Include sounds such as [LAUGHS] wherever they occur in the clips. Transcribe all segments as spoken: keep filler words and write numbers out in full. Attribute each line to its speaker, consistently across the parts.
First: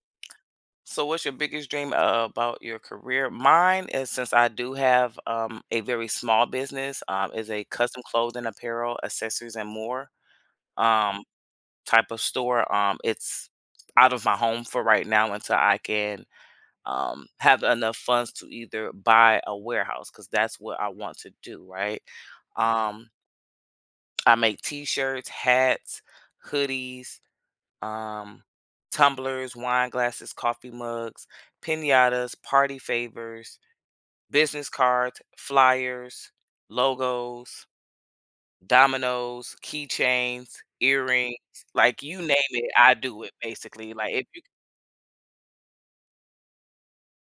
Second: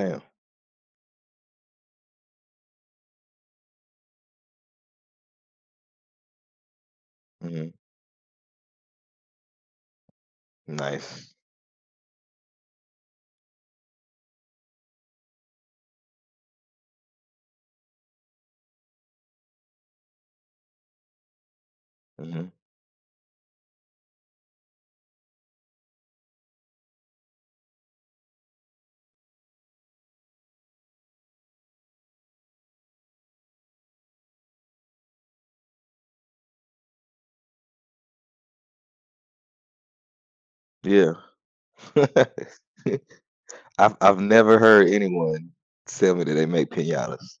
Speaker 1: Damn.
Speaker 2: So, what's your biggest dream uh, about your career? Mine is, since I do have um, a very small business, um, is a
Speaker 1: Mhm.
Speaker 2: custom clothing, apparel, accessories, and more um,
Speaker 1: Nice.
Speaker 2: type of store. Um, it's out of my home for right now until I can um, have enough funds to either buy a warehouse, because that's what I want to do, right?
Speaker 1: Mhm.
Speaker 2: Um, I make t shirts, hats, hoodies, um, tumblers, wine glasses, coffee mugs, pinatas, party favors, business cards, flyers, logos, dominoes, keychains,
Speaker 1: Yeah.
Speaker 2: earrings. Like, you name
Speaker 1: [LAUGHS]
Speaker 2: it, I do it basically.
Speaker 1: I've
Speaker 2: Like
Speaker 1: I've
Speaker 2: if you,
Speaker 1: never heard anyone tell me that they make piñatas.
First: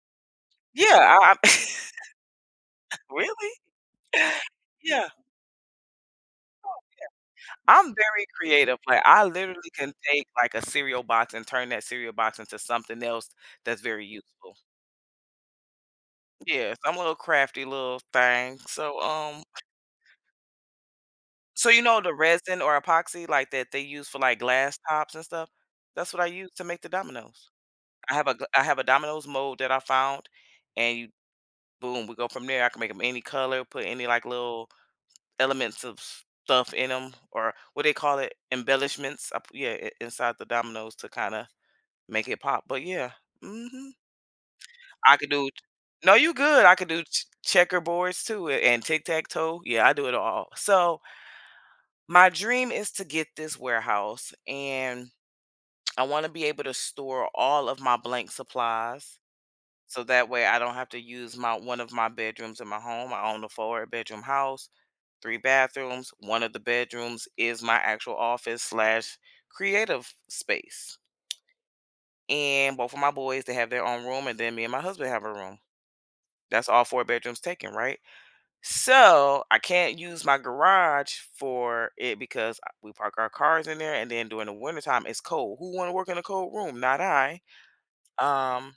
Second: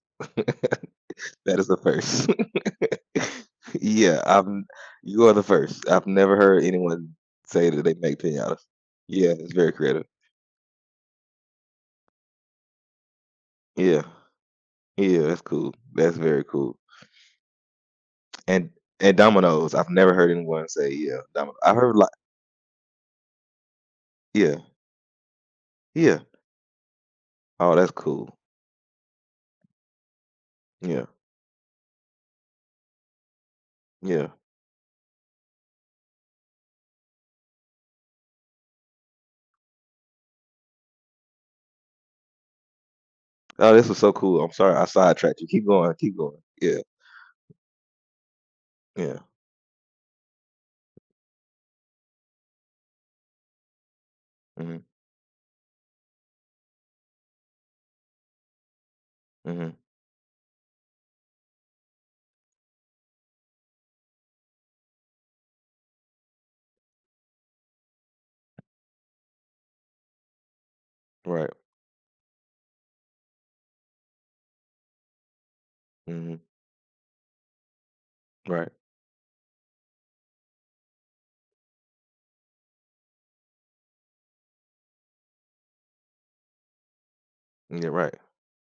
Speaker 2: yeah, I,
Speaker 1: That is the
Speaker 2: I-
Speaker 1: first. [LAUGHS]
Speaker 2: [LAUGHS] Really,
Speaker 1: Yeah, I've
Speaker 2: yeah.
Speaker 1: you are the first. I've never heard anyone say that
Speaker 2: I'm
Speaker 1: they make
Speaker 2: very
Speaker 1: piñatas.
Speaker 2: creative. Like, I
Speaker 1: Yeah, it's
Speaker 2: literally
Speaker 1: very
Speaker 2: can
Speaker 1: creative.
Speaker 2: take like a cereal box and turn that cereal box into something else that's
Speaker 1: Yeah.
Speaker 2: very useful.
Speaker 1: Yeah, that's cool. That's very
Speaker 2: Yeah,
Speaker 1: cool.
Speaker 2: so I'm a little crafty little thing.
Speaker 1: And
Speaker 2: So
Speaker 1: and
Speaker 2: um
Speaker 1: dominoes, I've never heard anyone say, yeah, domino
Speaker 2: So,
Speaker 1: I
Speaker 2: you
Speaker 1: heard
Speaker 2: know
Speaker 1: like
Speaker 2: the resin or epoxy, like, that they use for, like,
Speaker 1: yeah,
Speaker 2: glass tops and stuff? That's
Speaker 1: yeah.
Speaker 2: what I use to make the dominoes.
Speaker 1: Oh, that's
Speaker 2: I have a
Speaker 1: cool.
Speaker 2: gl I have a dominoes mold that I found, and
Speaker 1: Yeah,
Speaker 2: you boom, we go from there. I can make them any color, put any, like,
Speaker 1: yeah.
Speaker 2: little elements of s- stuff in them, or what they call it, embellishments, I p yeah, I inside the dominoes to kinda make it pop, but yeah,
Speaker 1: Oh, this
Speaker 2: mhm.
Speaker 1: was so cool. I'm sorry I
Speaker 2: I could
Speaker 1: sidetracked you.
Speaker 2: do.
Speaker 1: Keep going,
Speaker 2: No,
Speaker 1: keep
Speaker 2: you
Speaker 1: going.
Speaker 2: good. I
Speaker 1: Yeah,
Speaker 2: could do ch checkerboards too, a and
Speaker 1: yeah.
Speaker 2: tic-tac-toe. Yeah, I do it all. So my dream is to get this warehouse,
Speaker 1: Mhm,
Speaker 2: and I want to be able to store all of my blank supplies.
Speaker 1: mhm,
Speaker 2: So that way I don't have to use my one of my bedrooms in my home. I own a four bedroom house, three bathrooms. One of the bedrooms is my actual office slash creative space.
Speaker 1: right,
Speaker 2: And both of my boys, they have their own room, and then me and my husband have a room.
Speaker 1: mhm,
Speaker 2: That's all four bedrooms taken, right?
Speaker 1: right.
Speaker 2: So I can't use my garage for it because I- we park our cars in there, and then during the wintertime it's cold. Who want to work in a cold room? Not I.
Speaker 1: Yeah, right.
Speaker 2: Um,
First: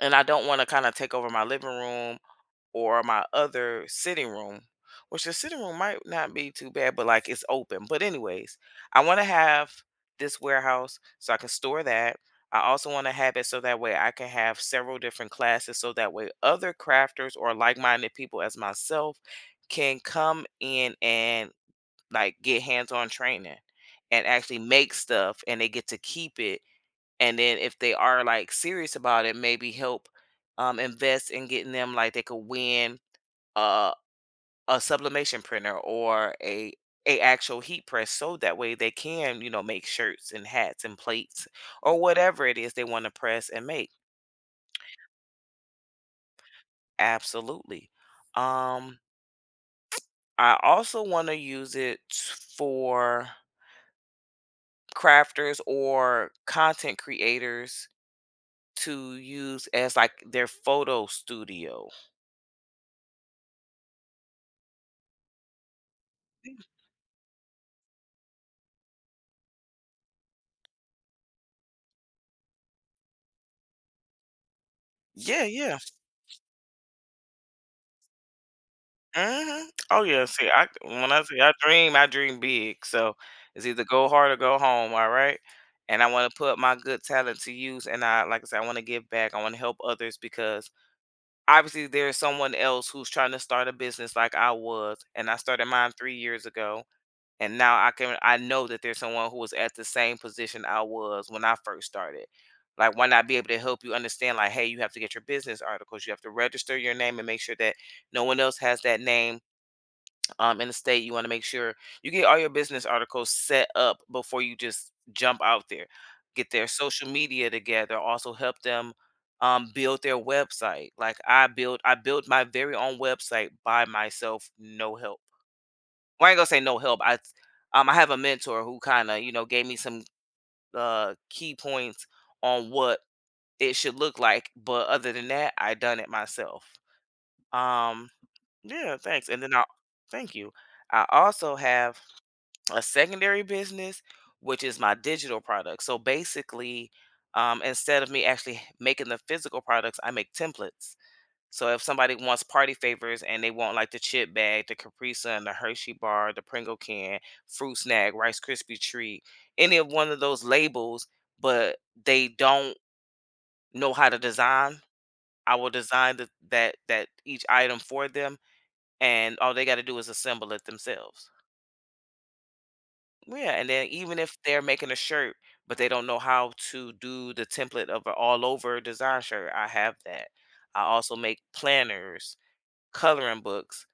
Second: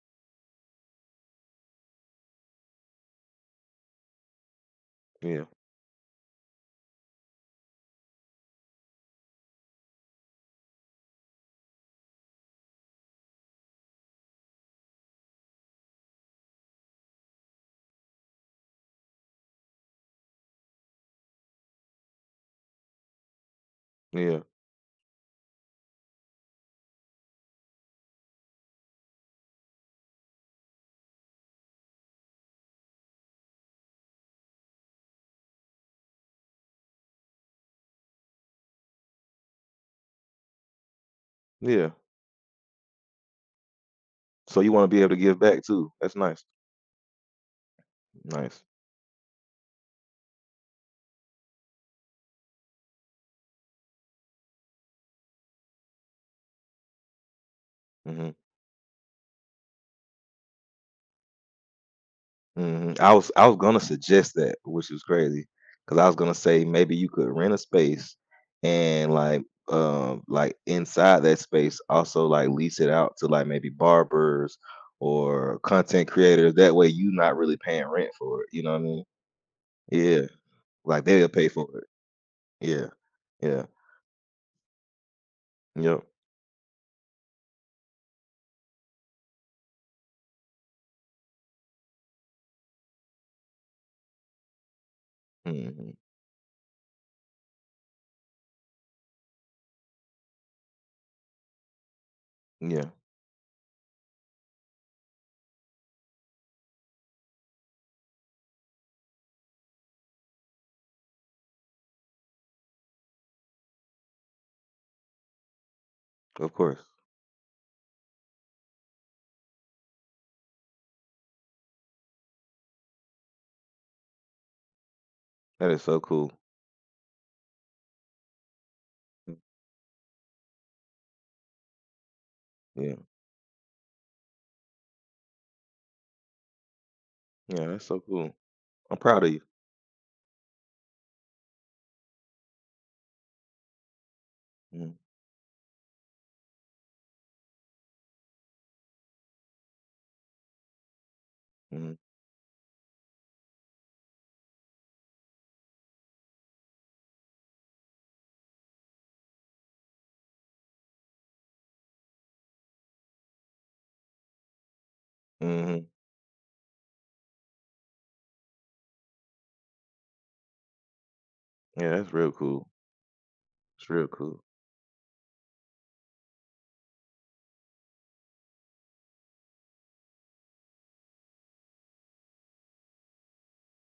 Speaker 2: and I don't want to kind of take over my living room or my other sitting room, which the
Speaker 1: Yeah,
Speaker 2: sitting room might not be too bad, but like it's open. But, anyways, I want to have this warehouse so I can store that. I also want to have it so that way I can have several different classes, so that way other crafters or like minded people as myself can come in and like get hands on training and
Speaker 1: yeah,
Speaker 2: actually make stuff and they get to keep it, and then if they are like serious about it, maybe help um, invest in getting them, like they could win uh, a sublimation printer or a a actual heat press, so that way they can, you know, make shirts and hats and plates
Speaker 1: yeah.
Speaker 2: or whatever it is they want to press and make.
Speaker 1: So you wanna be able to give back too. That's nice,
Speaker 2: Absolutely.
Speaker 1: nice.
Speaker 2: Um, I also want to use it for crafters or content creators
Speaker 1: Mhm,
Speaker 2: to use as like their photo studio.
Speaker 1: mhm. I was I was gonna suggest that, which is cause I was gonna say maybe you could rent a space and, like, um, like, inside that space, also, like, lease it out to, like, maybe barbers
Speaker 2: Yeah,
Speaker 1: or
Speaker 2: yeah.
Speaker 1: content creators. That way, you not really paying rent for it, you know what I mean?
Speaker 2: Mhm. Oh,
Speaker 1: Yeah,
Speaker 2: yeah, see, I,
Speaker 1: like,
Speaker 2: when I
Speaker 1: they'll
Speaker 2: say
Speaker 1: pay
Speaker 2: I
Speaker 1: for it.
Speaker 2: dream, I dream big,
Speaker 1: Yeah,
Speaker 2: so
Speaker 1: yeah,
Speaker 2: it's either go hard or go home, all right? And
Speaker 1: yep,
Speaker 2: I wanna put my good talent to use, and I, like I said, I wanna give back, I wanna help others because obviously there's someone else who's trying to start a business like I was, and I started
Speaker 1: mhm,
Speaker 2: mine three years ago, and now I can, I know that there's someone who was at the same position I was when I first started.
Speaker 1: yeah.
Speaker 2: Like, why not be able to help you understand, like, "Hey, you have to get your business articles, you have to register your name and make sure that no one else has that name um, in the state. You want to make sure you get all your business articles set up before you just jump out there. Get
Speaker 1: Of
Speaker 2: their
Speaker 1: course.
Speaker 2: social media together. Also help them um, build their website." Like I build, I built my very own website by myself, no help.
Speaker 1: That is so
Speaker 2: Well,
Speaker 1: cool.
Speaker 2: I ain't gonna say no help. I um, I have a mentor who kind of, you
Speaker 1: Mm.
Speaker 2: know, gave me some uh, key points on
Speaker 1: Yeah.
Speaker 2: what it should look like. But other than that, I done it myself.
Speaker 1: Yeah, that's so
Speaker 2: Um,
Speaker 1: cool.
Speaker 2: yeah,
Speaker 1: I'm proud
Speaker 2: thanks.
Speaker 1: of you.
Speaker 2: And then I thank you. I also have a secondary business, which is my
Speaker 1: Mm,
Speaker 2: digital product. So basically, um, instead of me actually making the physical products, I make templates. So if
Speaker 1: mm,
Speaker 2: somebody wants party favors and they want like the chip bag, the Capri Sun, the Hershey bar, the Pringle can, fruit snack, Rice Krispie treat, any of one of those labels, but they don't know how to design, I will
Speaker 1: mhm.
Speaker 2: design the, that that each item for them, and all they got to do is assemble it themselves.
Speaker 1: Yeah, that's real cool.
Speaker 2: Yeah, and then
Speaker 1: It's real
Speaker 2: even if
Speaker 1: cool.
Speaker 2: they're making a shirt, but they don't know how to do the template of an all over design shirt, I have that. I also make planners, coloring books.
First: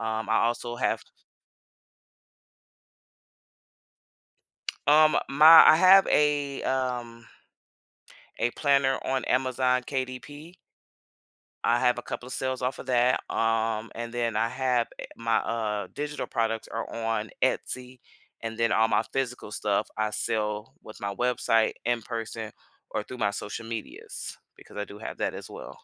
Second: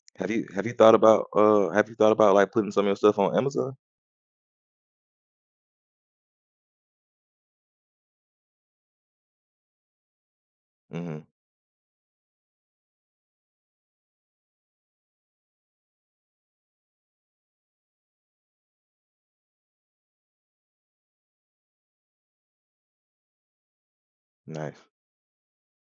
Speaker 2: Um,
Speaker 1: Have
Speaker 2: I
Speaker 1: you have you
Speaker 2: also
Speaker 1: thought
Speaker 2: have
Speaker 1: about uh have you thought about like putting some of your stuff on Amazon?
Speaker 2: um my I have a um a planner on Amazon K D P.
Speaker 1: Hmm.
Speaker 2: I have a couple of sales off of that. Um, and then I have eh, my uh digital products are on Etsy, and then all my physical stuff I sell with my website in person or through my social medias, because
Speaker 1: Nice.
Speaker 2: I do have that as well.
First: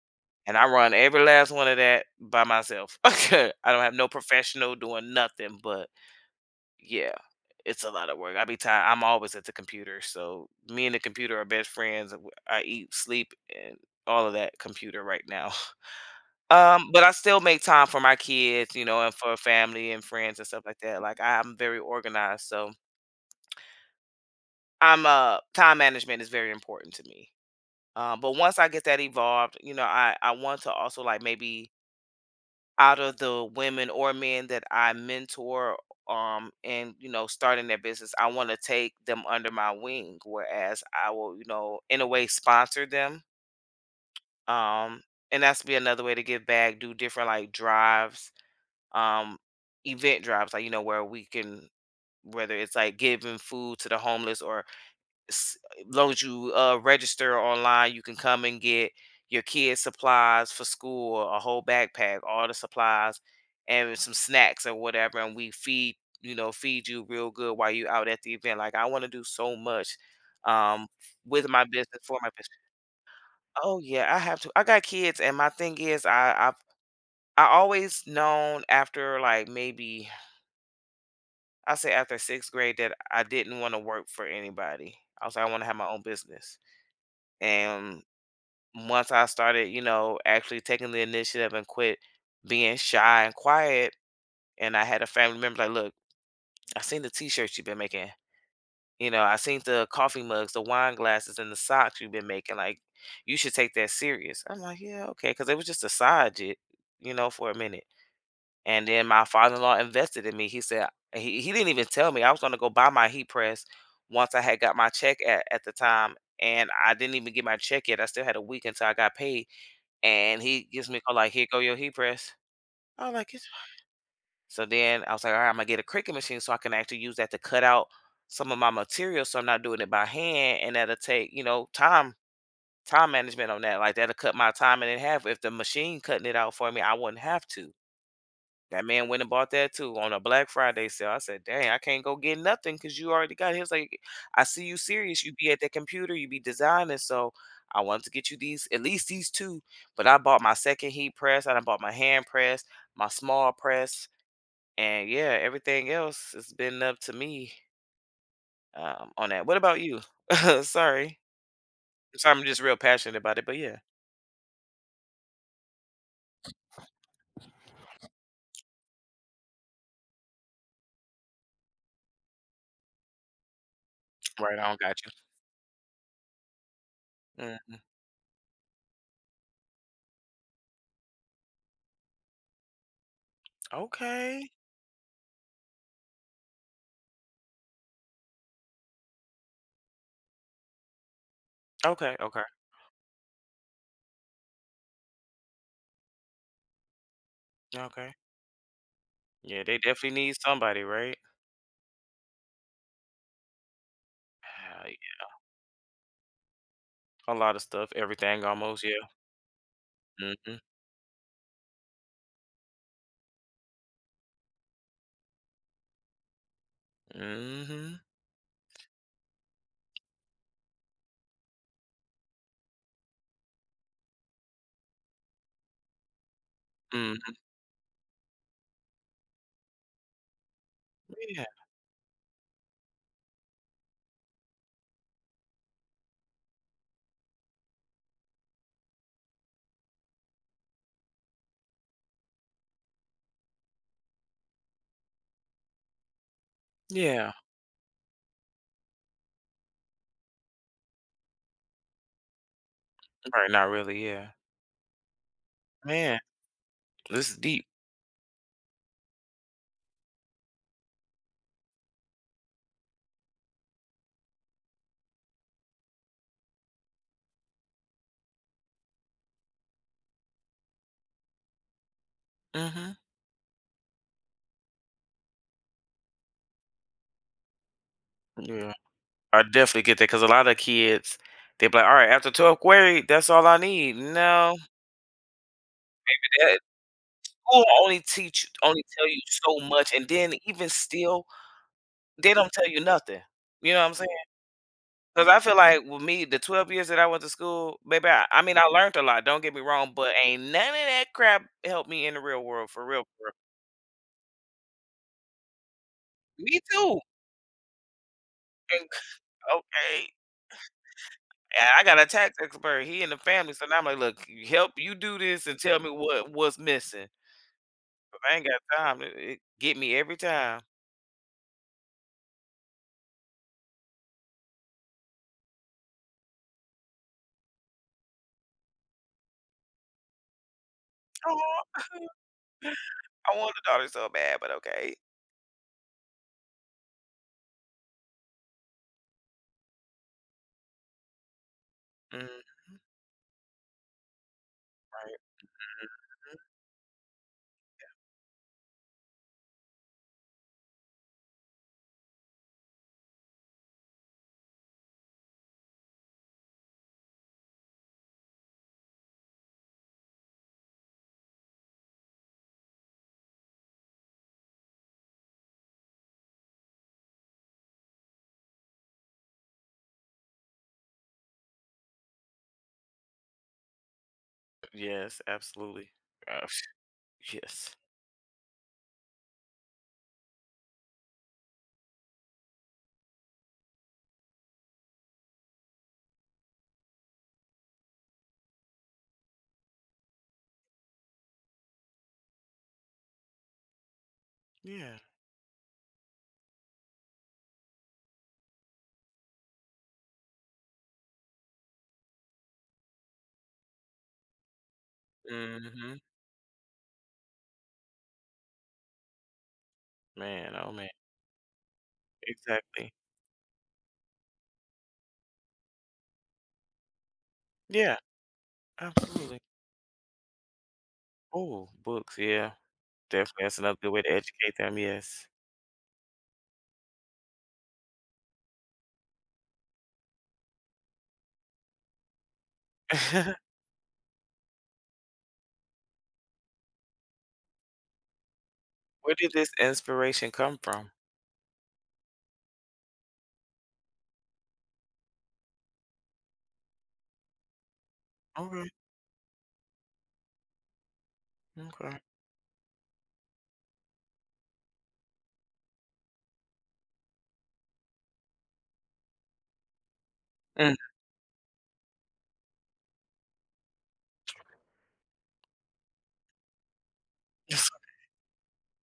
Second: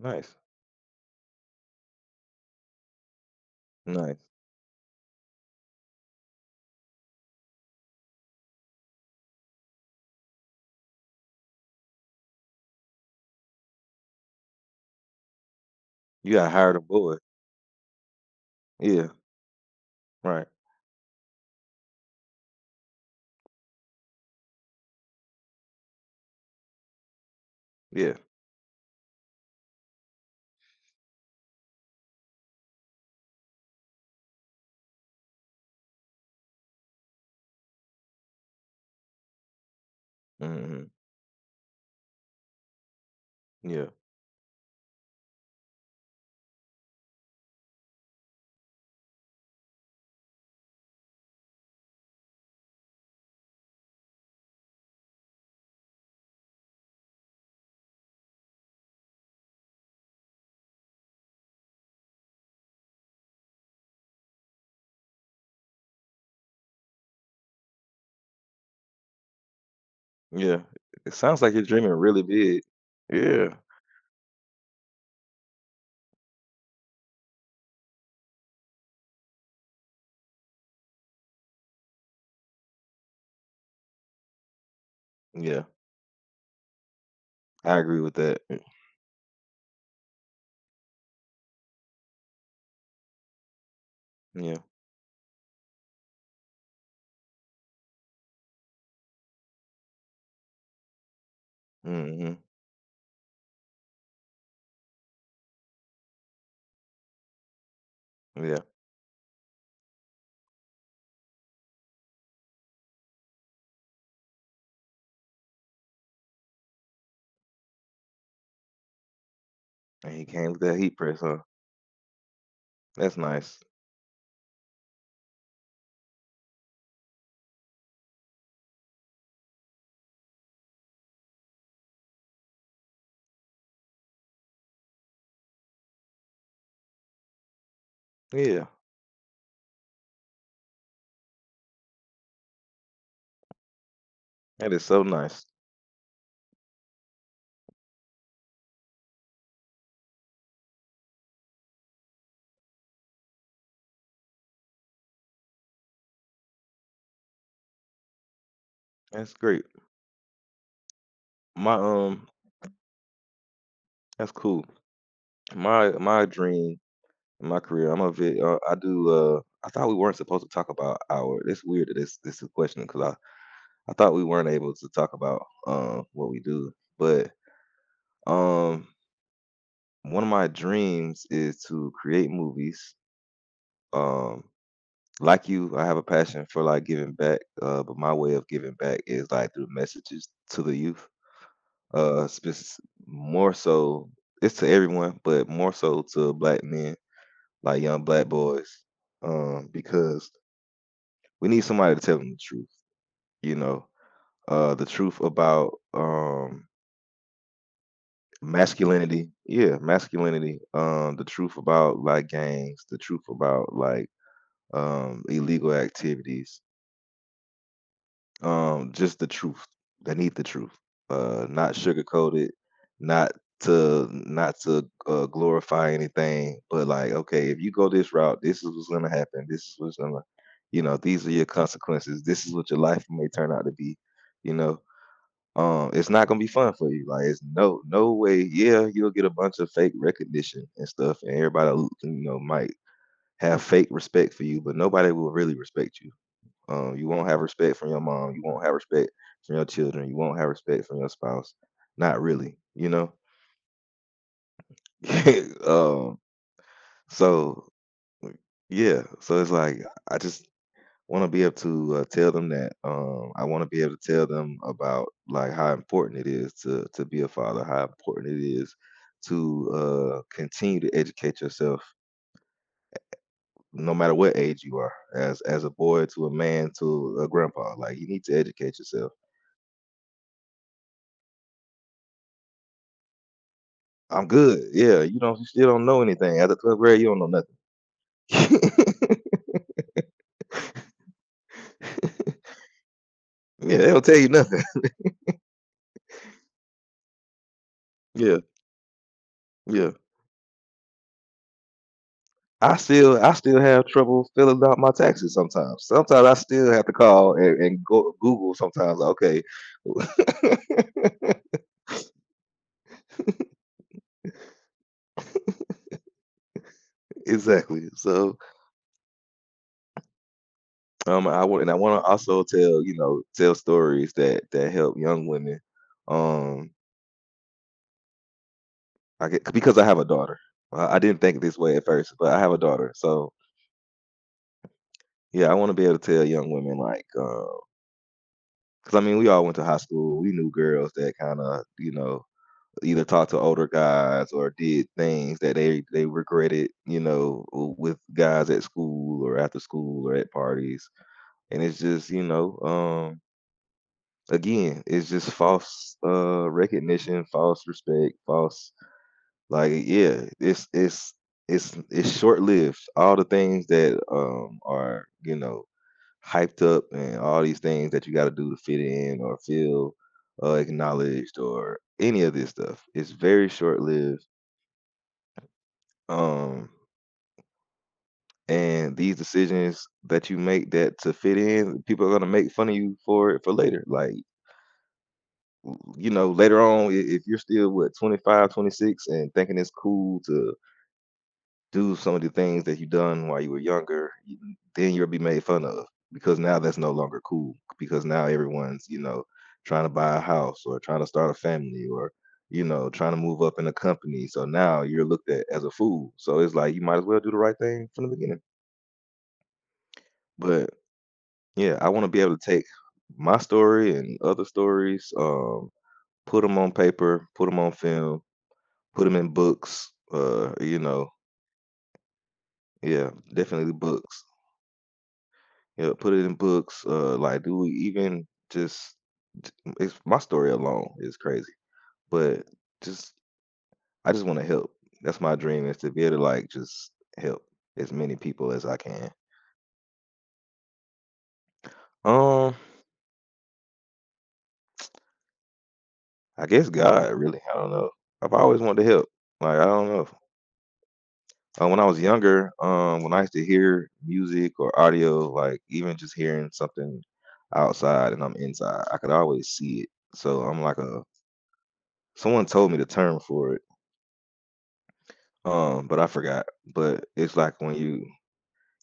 Speaker 1: Nice.
Speaker 2: And I run every last one of that by myself. [LAUGHS] I don't have no
Speaker 1: Nice.
Speaker 2: professional doing nothing, but yeah, it's a lot of work. I be tired. I'm always at the computer, so me and the computer are best friends. I eat, sleep, and all of that computer right now. [LAUGHS]
Speaker 1: You got hired a
Speaker 2: Um, but I
Speaker 1: boy.
Speaker 2: still make time for my kids, you know,
Speaker 1: Yeah.
Speaker 2: and for family and friends and
Speaker 1: Right.
Speaker 2: stuff like that. Like, I'm very organized, so I'm uh time management is very important to me.
Speaker 1: Yeah.
Speaker 2: Um, but once I get that evolved, you know, I I want to also, like, maybe out of the women or men that I mentor, um, and you know, starting their business, I want to take them under my wing, whereas
Speaker 1: Hmm.
Speaker 2: I will, you know, in a way sponsor them.
Speaker 1: Yeah.
Speaker 2: Um, and that's be another way to give back. Do different like drives, um event drives, like, you know, where we can, whether it's like giving food to the homeless or s- as long as you uh, register online, you can come and get your kids supplies for school, a whole backpack, all the supplies and some snacks or whatever, and we feed, you know, feed you real good while you out at the event. Like, I want to do so much
Speaker 1: Yeah.
Speaker 2: um
Speaker 1: It sounds
Speaker 2: with
Speaker 1: like you're
Speaker 2: my
Speaker 1: dreaming
Speaker 2: business, for
Speaker 1: really
Speaker 2: my business.
Speaker 1: big. Yeah.
Speaker 2: Oh yeah, I have to, I got kids. And my thing is, I I've I always known after, like, maybe, I say after sixth grade, that I didn't want to work for anybody. I was like, I want
Speaker 1: Yeah.
Speaker 2: to have my own business.
Speaker 1: I agree
Speaker 2: And
Speaker 1: with that.
Speaker 2: once I started, you know, actually taking the initiative and quit being shy and quiet,
Speaker 1: Yeah.
Speaker 2: and I had a family member like, "Look, I seen the t-shirts you've been making. You know, I seen the coffee mugs, the wine glasses, and the socks you've been
Speaker 1: Hmm.
Speaker 2: making. Like, you should take that serious." I'm like, yeah, okay, because it was just a side, jig, you know, for a minute.
Speaker 1: Yeah.
Speaker 2: And then my father-in-law invested in me. He said he he didn't even tell me. I was gonna go buy my heat press once I had got my check at, at the time. And I didn't even get my check yet. I still had a week until I got paid.
Speaker 1: And he
Speaker 2: And
Speaker 1: came with
Speaker 2: he
Speaker 1: that
Speaker 2: gives
Speaker 1: heat
Speaker 2: me a call
Speaker 1: press,
Speaker 2: like,
Speaker 1: huh?
Speaker 2: "Here go your heat press." I was
Speaker 1: That's
Speaker 2: like, "It's-"
Speaker 1: nice.
Speaker 2: So then I was like, all right, I'm gonna get a Cricut machine so I can actually use that to cut out some of my material, so I'm not doing it by hand and that'll take, you know, time time management on that. Like, that'll cut my time in half. If the machine cutting it out for me, I wouldn't have to.
Speaker 1: Yeah.
Speaker 2: That man went and bought that too on a Black Friday sale. I said, "Dang, I can't go get nothing because you already got it." He was like, "I see
Speaker 1: That
Speaker 2: you
Speaker 1: is so
Speaker 2: serious. You
Speaker 1: nice.
Speaker 2: be at that computer. You be designing. So I wanted to get you these, at least these two." But I bought my second heat press. I done bought my hand press, my small press, and yeah, everything else has been up to me, um, on
Speaker 1: That's
Speaker 2: that. What
Speaker 1: great.
Speaker 2: about you? [LAUGHS] Sorry,
Speaker 1: My um,
Speaker 2: sorry, I'm just real passionate about it. But yeah,
Speaker 1: that's cool. My my dream, in my career. I'm a vid. Uh, I do. Uh, I thought we weren't supposed to talk about our. It's weird that this this is a question because I I thought we weren't
Speaker 2: right. I
Speaker 1: able
Speaker 2: don't
Speaker 1: to
Speaker 2: got you.
Speaker 1: talk about uh what we do. But
Speaker 2: Mm,
Speaker 1: um, one of my dreams is to create movies. Um,
Speaker 2: okay.
Speaker 1: like you, I have a passion for like giving back. Uh, but my way of giving back is like through messages to the youth.
Speaker 2: Okay.
Speaker 1: uh
Speaker 2: Okay.
Speaker 1: spec- More so it's to everyone, but more so to black men, like young
Speaker 2: Okay.
Speaker 1: black boys,
Speaker 2: Yeah,
Speaker 1: um,
Speaker 2: they definitely
Speaker 1: because
Speaker 2: need somebody, right?
Speaker 1: we need somebody to tell them the truth, you know, uh
Speaker 2: Ah,
Speaker 1: the truth
Speaker 2: yeah.
Speaker 1: about, um,
Speaker 2: A lot of stuff, everything almost, yeah.
Speaker 1: masculinity, yeah,
Speaker 2: Mhm.
Speaker 1: masculinity, um, the truth about like gangs, the truth about like, um, illegal activities.
Speaker 2: Mhm.
Speaker 1: Um, just the truth. They need the truth. Uh, not sugarcoated, not to not to uh, glorify anything, but like,
Speaker 2: Mm.
Speaker 1: okay, if you go this route, this is what's gonna happen. This is what's gonna, you know, these are
Speaker 2: Yeah.
Speaker 1: your consequences. This is what your life may turn out to be. You know, um, it's not gonna be fun for you. Like, it's no no way. Yeah, you'll get a bunch of fake recognition and stuff, and everybody, you know, might have fake respect for you, but nobody will really respect you, um, you won't
Speaker 2: Yeah.
Speaker 1: have respect from your mom. You won't have respect from your children. You won't have respect from your spouse. Not really, you know.
Speaker 2: Right, not really, yeah.
Speaker 1: [LAUGHS] um,
Speaker 2: Man, this is deep.
Speaker 1: so, like, yeah, so it's like I just want to be able to uh, tell them that. Um, I want to be able to tell them about like how important it is to to be a father. How important it is to uh, continue to educate yourself
Speaker 2: Mhm.
Speaker 1: no matter what age you are, as as a boy, to a man, to a grandpa, like you need to
Speaker 2: Yeah.
Speaker 1: educate yourself.
Speaker 2: I definitely get that, because a lot of kids, they be like, "Alright, after twelfth grade, that's all I need."
Speaker 1: I'm
Speaker 2: No.
Speaker 1: good. Yeah, you don't you still don't know anything. After
Speaker 2: That
Speaker 1: twelfth grade, you don't know
Speaker 2: school only teach
Speaker 1: nothing. [LAUGHS]
Speaker 2: only tell you so much, and then even still, they don't tell you nothing. You
Speaker 1: Yeah,
Speaker 2: know
Speaker 1: they
Speaker 2: what I'm
Speaker 1: don't
Speaker 2: saying?
Speaker 1: tell you nothing.
Speaker 2: 'Cause I feel like with me, the twelve years that I went to school, baby, I
Speaker 1: Yeah,
Speaker 2: I mean, I learned a lot, don't get me
Speaker 1: yeah.
Speaker 2: wrong, but ain't none of that crap helped me in the real world,
Speaker 1: I
Speaker 2: for real,
Speaker 1: still
Speaker 2: for real.
Speaker 1: I still have trouble filling out my taxes sometimes. Sometimes I
Speaker 2: Me
Speaker 1: still have to
Speaker 2: too,
Speaker 1: call and, and go Google
Speaker 2: and
Speaker 1: sometimes. Like,
Speaker 2: c-
Speaker 1: okay.
Speaker 2: okay,
Speaker 1: [LAUGHS]
Speaker 2: and I got a tax expert, he in the family, so now I'm like, "Look, you help, you do this and tell me what what's missing,
Speaker 1: Exactly.
Speaker 2: 'cause
Speaker 1: So
Speaker 2: I ain't got time to, it get me every time."
Speaker 1: um I want and I wanna also tell, you know, tell stories that that help young women. Um, I get because I have a daughter. I, I didn't think this way
Speaker 2: Aw,
Speaker 1: at first, but I have a daughter. So
Speaker 2: I want a daughter so bad, but okay.
Speaker 1: yeah, I wanna be able to tell young women, like, uh 'cause, I mean, we all went to high school. We knew girls that kinda, you know,
Speaker 2: Mm,
Speaker 1: either talked to older guys or did things
Speaker 2: right.
Speaker 1: that they they regretted, you know, w with guys at school or after school or at parties. And it's just, you know, um, again, it's just false, uh, recognition, false respect, false like, yeah, it's it's it's it's short-lived. All the things that, um, are, you know, hyped up and all these things that you got to do to fit in or feel uh, acknowledged or any of this stuff. It's very short lived.
Speaker 2: Yes, absolutely. Gosh,
Speaker 1: Um,
Speaker 2: yes.
Speaker 1: and these decisions that you make that to fit in, people are gonna make fun of you for it for later. Like, you know, later on, I- if you're still what, twenty-five, twenty-six and thinking it's cool to do some of the things that you done while you were younger, you, then
Speaker 2: Yeah.
Speaker 1: you'll be made fun of because now that's no longer cool because now everyone's, you know, trying to buy a house or trying to start a family or, you know, trying to move up in a company. So now you're looked at as a
Speaker 2: Mhm.
Speaker 1: fool. So it's like you might as well do the right thing from the beginning.
Speaker 2: Man,
Speaker 1: But
Speaker 2: oh man.
Speaker 1: yeah, I want to be able to take
Speaker 2: Exactly.
Speaker 1: my story and other stories, um, put them on paper, put them on
Speaker 2: Yeah.
Speaker 1: film, put them in
Speaker 2: Absolutely.
Speaker 1: books, uh, you know,
Speaker 2: Oh, books, yeah.
Speaker 1: yeah,
Speaker 2: Definitely, that's
Speaker 1: definitely
Speaker 2: another good way to
Speaker 1: books.
Speaker 2: educate them, yes.
Speaker 1: Yeah, put it in books, uh, like, do we even just it's my story alone is crazy, but just
Speaker 2: [LAUGHS]
Speaker 1: I just wanna help. That's my dream, is to be able to, like, just help as many people as I can.
Speaker 2: Where did this inspiration come from?
Speaker 1: Um, I guess God, really, I don't know. I've always
Speaker 2: Okay,
Speaker 1: wanted to help. Like, I don't know. Uh, when I
Speaker 2: okay.
Speaker 1: was younger, um, when I used to hear music or audio, like, even just hearing something outside and I'm inside, I could always see it. So I'm
Speaker 2: Mm.
Speaker 1: like a someone told me the term for it. Um, but I forgot. But it's like
Speaker 2: Just
Speaker 1: when you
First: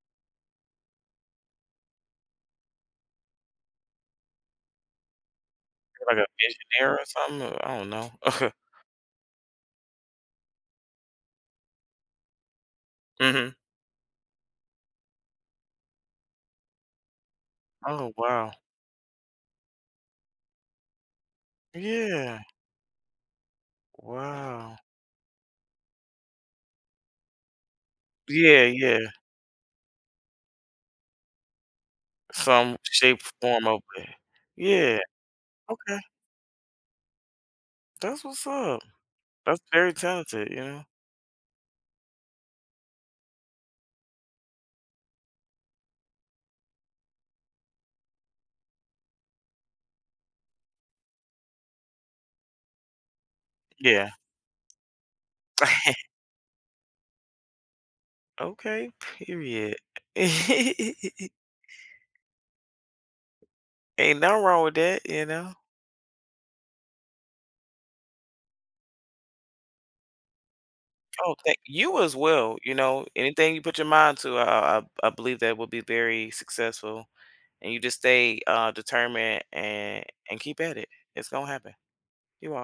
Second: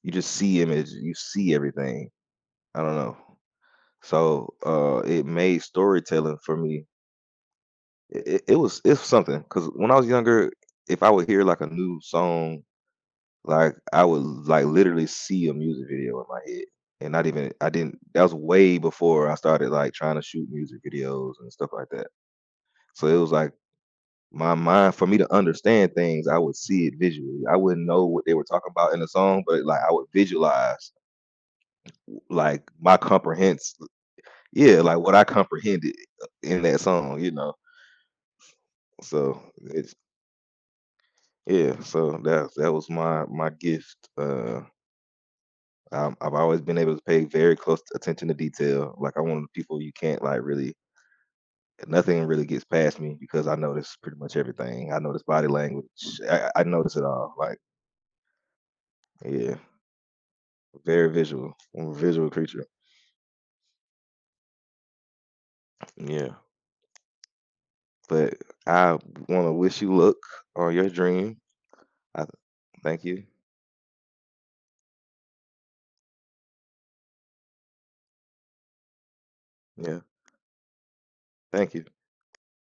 Speaker 1: you just see images, you see everything. I don't know. So uh, it made
Speaker 2: like a
Speaker 1: storytelling for me.
Speaker 2: visionary or something, or I don't know.
Speaker 1: It,
Speaker 2: [LAUGHS]
Speaker 1: it was it's something because when I was younger, if I would hear like a new song,
Speaker 2: Mhm.
Speaker 1: like I would like literally see a music video in my head, and not even I didn't.
Speaker 2: Oh,
Speaker 1: That was
Speaker 2: wow.
Speaker 1: way before I started like trying to shoot music videos and stuff like that.
Speaker 2: Yeah.
Speaker 1: So it was like my
Speaker 2: Wow.
Speaker 1: mind for me to understand things, I would see it visually. I wouldn't know what they were
Speaker 2: Yeah,
Speaker 1: talking about
Speaker 2: yeah.
Speaker 1: in the song, but like I would visualize like
Speaker 2: Some
Speaker 1: my
Speaker 2: shape, form
Speaker 1: comprehends
Speaker 2: of it.
Speaker 1: yeah, like
Speaker 2: Yeah,
Speaker 1: what I comprehended
Speaker 2: okay.
Speaker 1: in that song, you know.
Speaker 2: That's what's up.
Speaker 1: So
Speaker 2: That's very
Speaker 1: it's
Speaker 2: talented, you know?
Speaker 1: yeah, so that that was my my gift. Uh I'm, I've always been able to pay very close attention to detail. Like I'm one of the people you can't like really nothing really gets past me because I notice
Speaker 2: Yeah.
Speaker 1: pretty much everything. I notice body language.
Speaker 2: [LAUGHS]
Speaker 1: I, I notice it all. Like
Speaker 2: Okay,
Speaker 1: yeah.
Speaker 2: period. [LAUGHS]
Speaker 1: Very visual. I'm a visual creature.
Speaker 2: Ain't nothing wrong with that, you know?
Speaker 1: Yeah. But I want to wish you luck on your
Speaker 2: Oh,
Speaker 1: dream.
Speaker 2: thank you as
Speaker 1: I
Speaker 2: well. You
Speaker 1: thank
Speaker 2: know,
Speaker 1: you.
Speaker 2: anything you put your mind to, I, I, I believe that will be very successful. And you just stay uh, determined
Speaker 1: Yeah.
Speaker 2: and and keep at it. It's gonna happen.
Speaker 1: Thank you.
Speaker 2: You are.